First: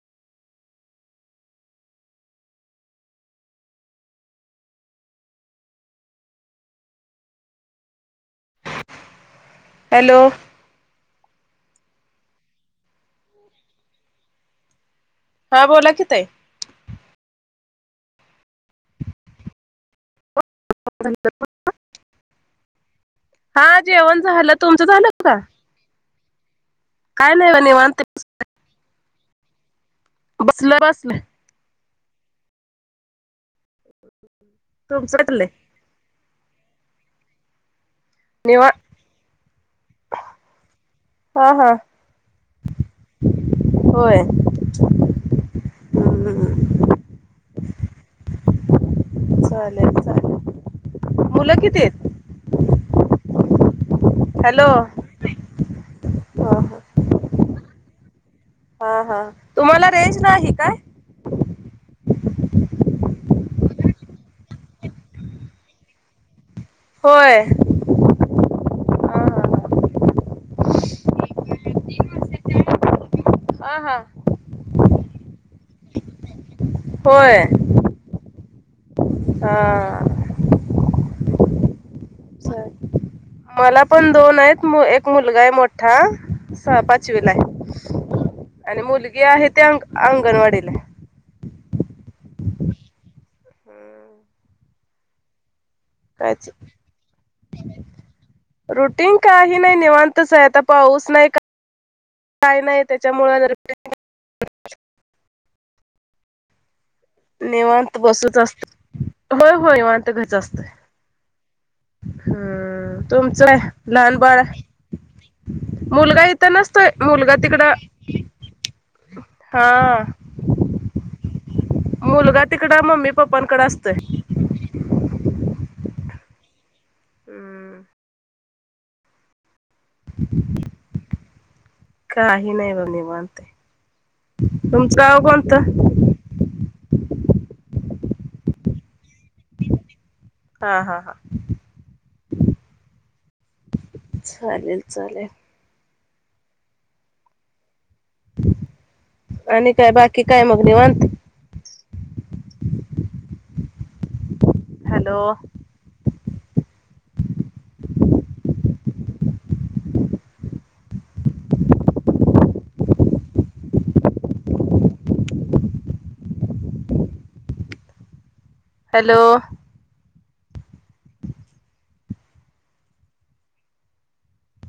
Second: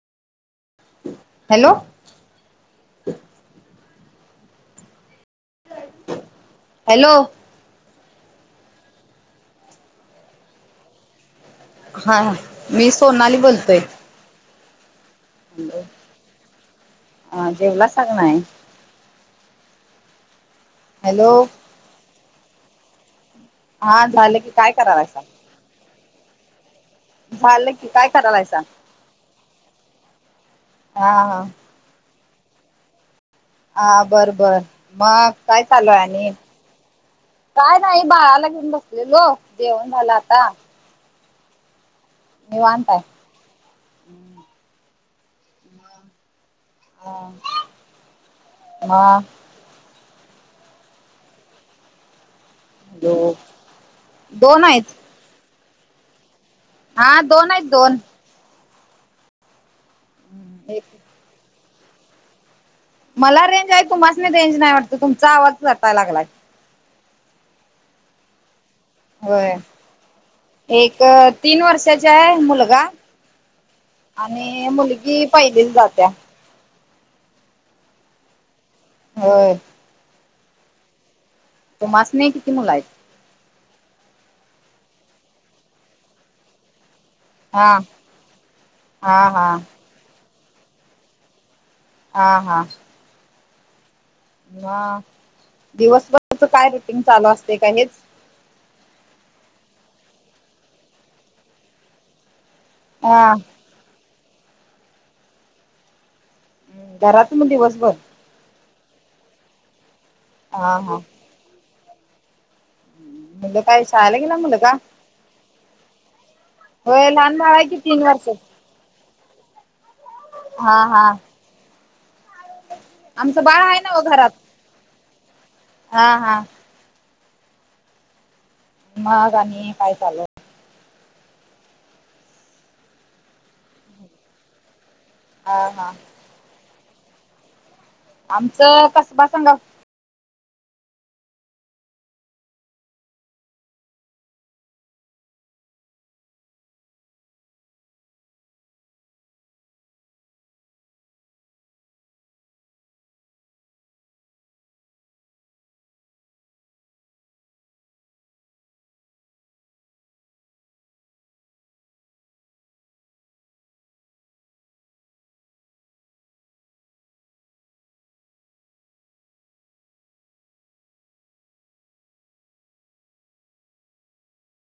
Hello. Hello. Hello. हां हां. मी सोनाली बोलतोय. हा हॅलो. बोला कि ताई हा जेवलासा का नाय? हॅलो. हां हा जेवण की झालं. काय तुमचं झालं करायलायसा का? काय नाही झालं की निवांत काय करालायसा. बसलोय बसलोय. हा बरं बरं, तुमचं मग पटलंय काय चालूय आणि? काय नाही बाळाला घेऊन निवांत बसलेलो जेवण झालं आता. हा हा. निवांताय. होय. हम्म [inaudible] हा. चालेल चालेल. मुलं किती आहेत? हो हो दोन हॅलो आहेत. हा दोन आहेत दोन. हा हा तुम्हाला रेंज नाही काय? एक मला रेंज आहे तुम्हाच नाही रेंज नाही वाटत तुमचा आवाज काय तटा लागलाय. होय. हा होय एक तीन वर्षाचा आहे मुलगा. हा हा. आणि मुलगी पहिलीच जात्या. होय. होय. हा. तुमसनी. मला पण दोन आहेत एक मुलगा आहे मोठा. सहा पाचवी ला हा आहे आणि मुलगी हा आहे हा ते अ अंगणवाडीला. हा हा. हम्. ह दिवसभरच काय रेटिंग चालू असते का हेच? रुटीन काही नाही निवांतच आहे आता पाऊस नाही काही नाही. हा त्याच्यामुळे घरात मग दिवसभर नेवांत बसूच असत. होय होय वटच असत हा हा हम्म. तुमचं मुलं काय शाळेला लहान गेला बाळ. मुलगा? मुलगा इथं नसतोय, होय मुलगा लहान बाळ तिकड आहे की तीन वर्षाच हा. हा हा. मुलगा तिकड मम्मी आमचं बाळ पप्पांकडे आहे ना ओ असतोय. घरात. हा हा. हम्म. मग आणि काय चालू. काही नाही ब निवांत तुमचं गाव हा कोणतं? हा आमचं कसबा संगा हा हा हा. चालेल चालेल. आणि काय बाकी काय मग निवत? हॅलो. हॅलो.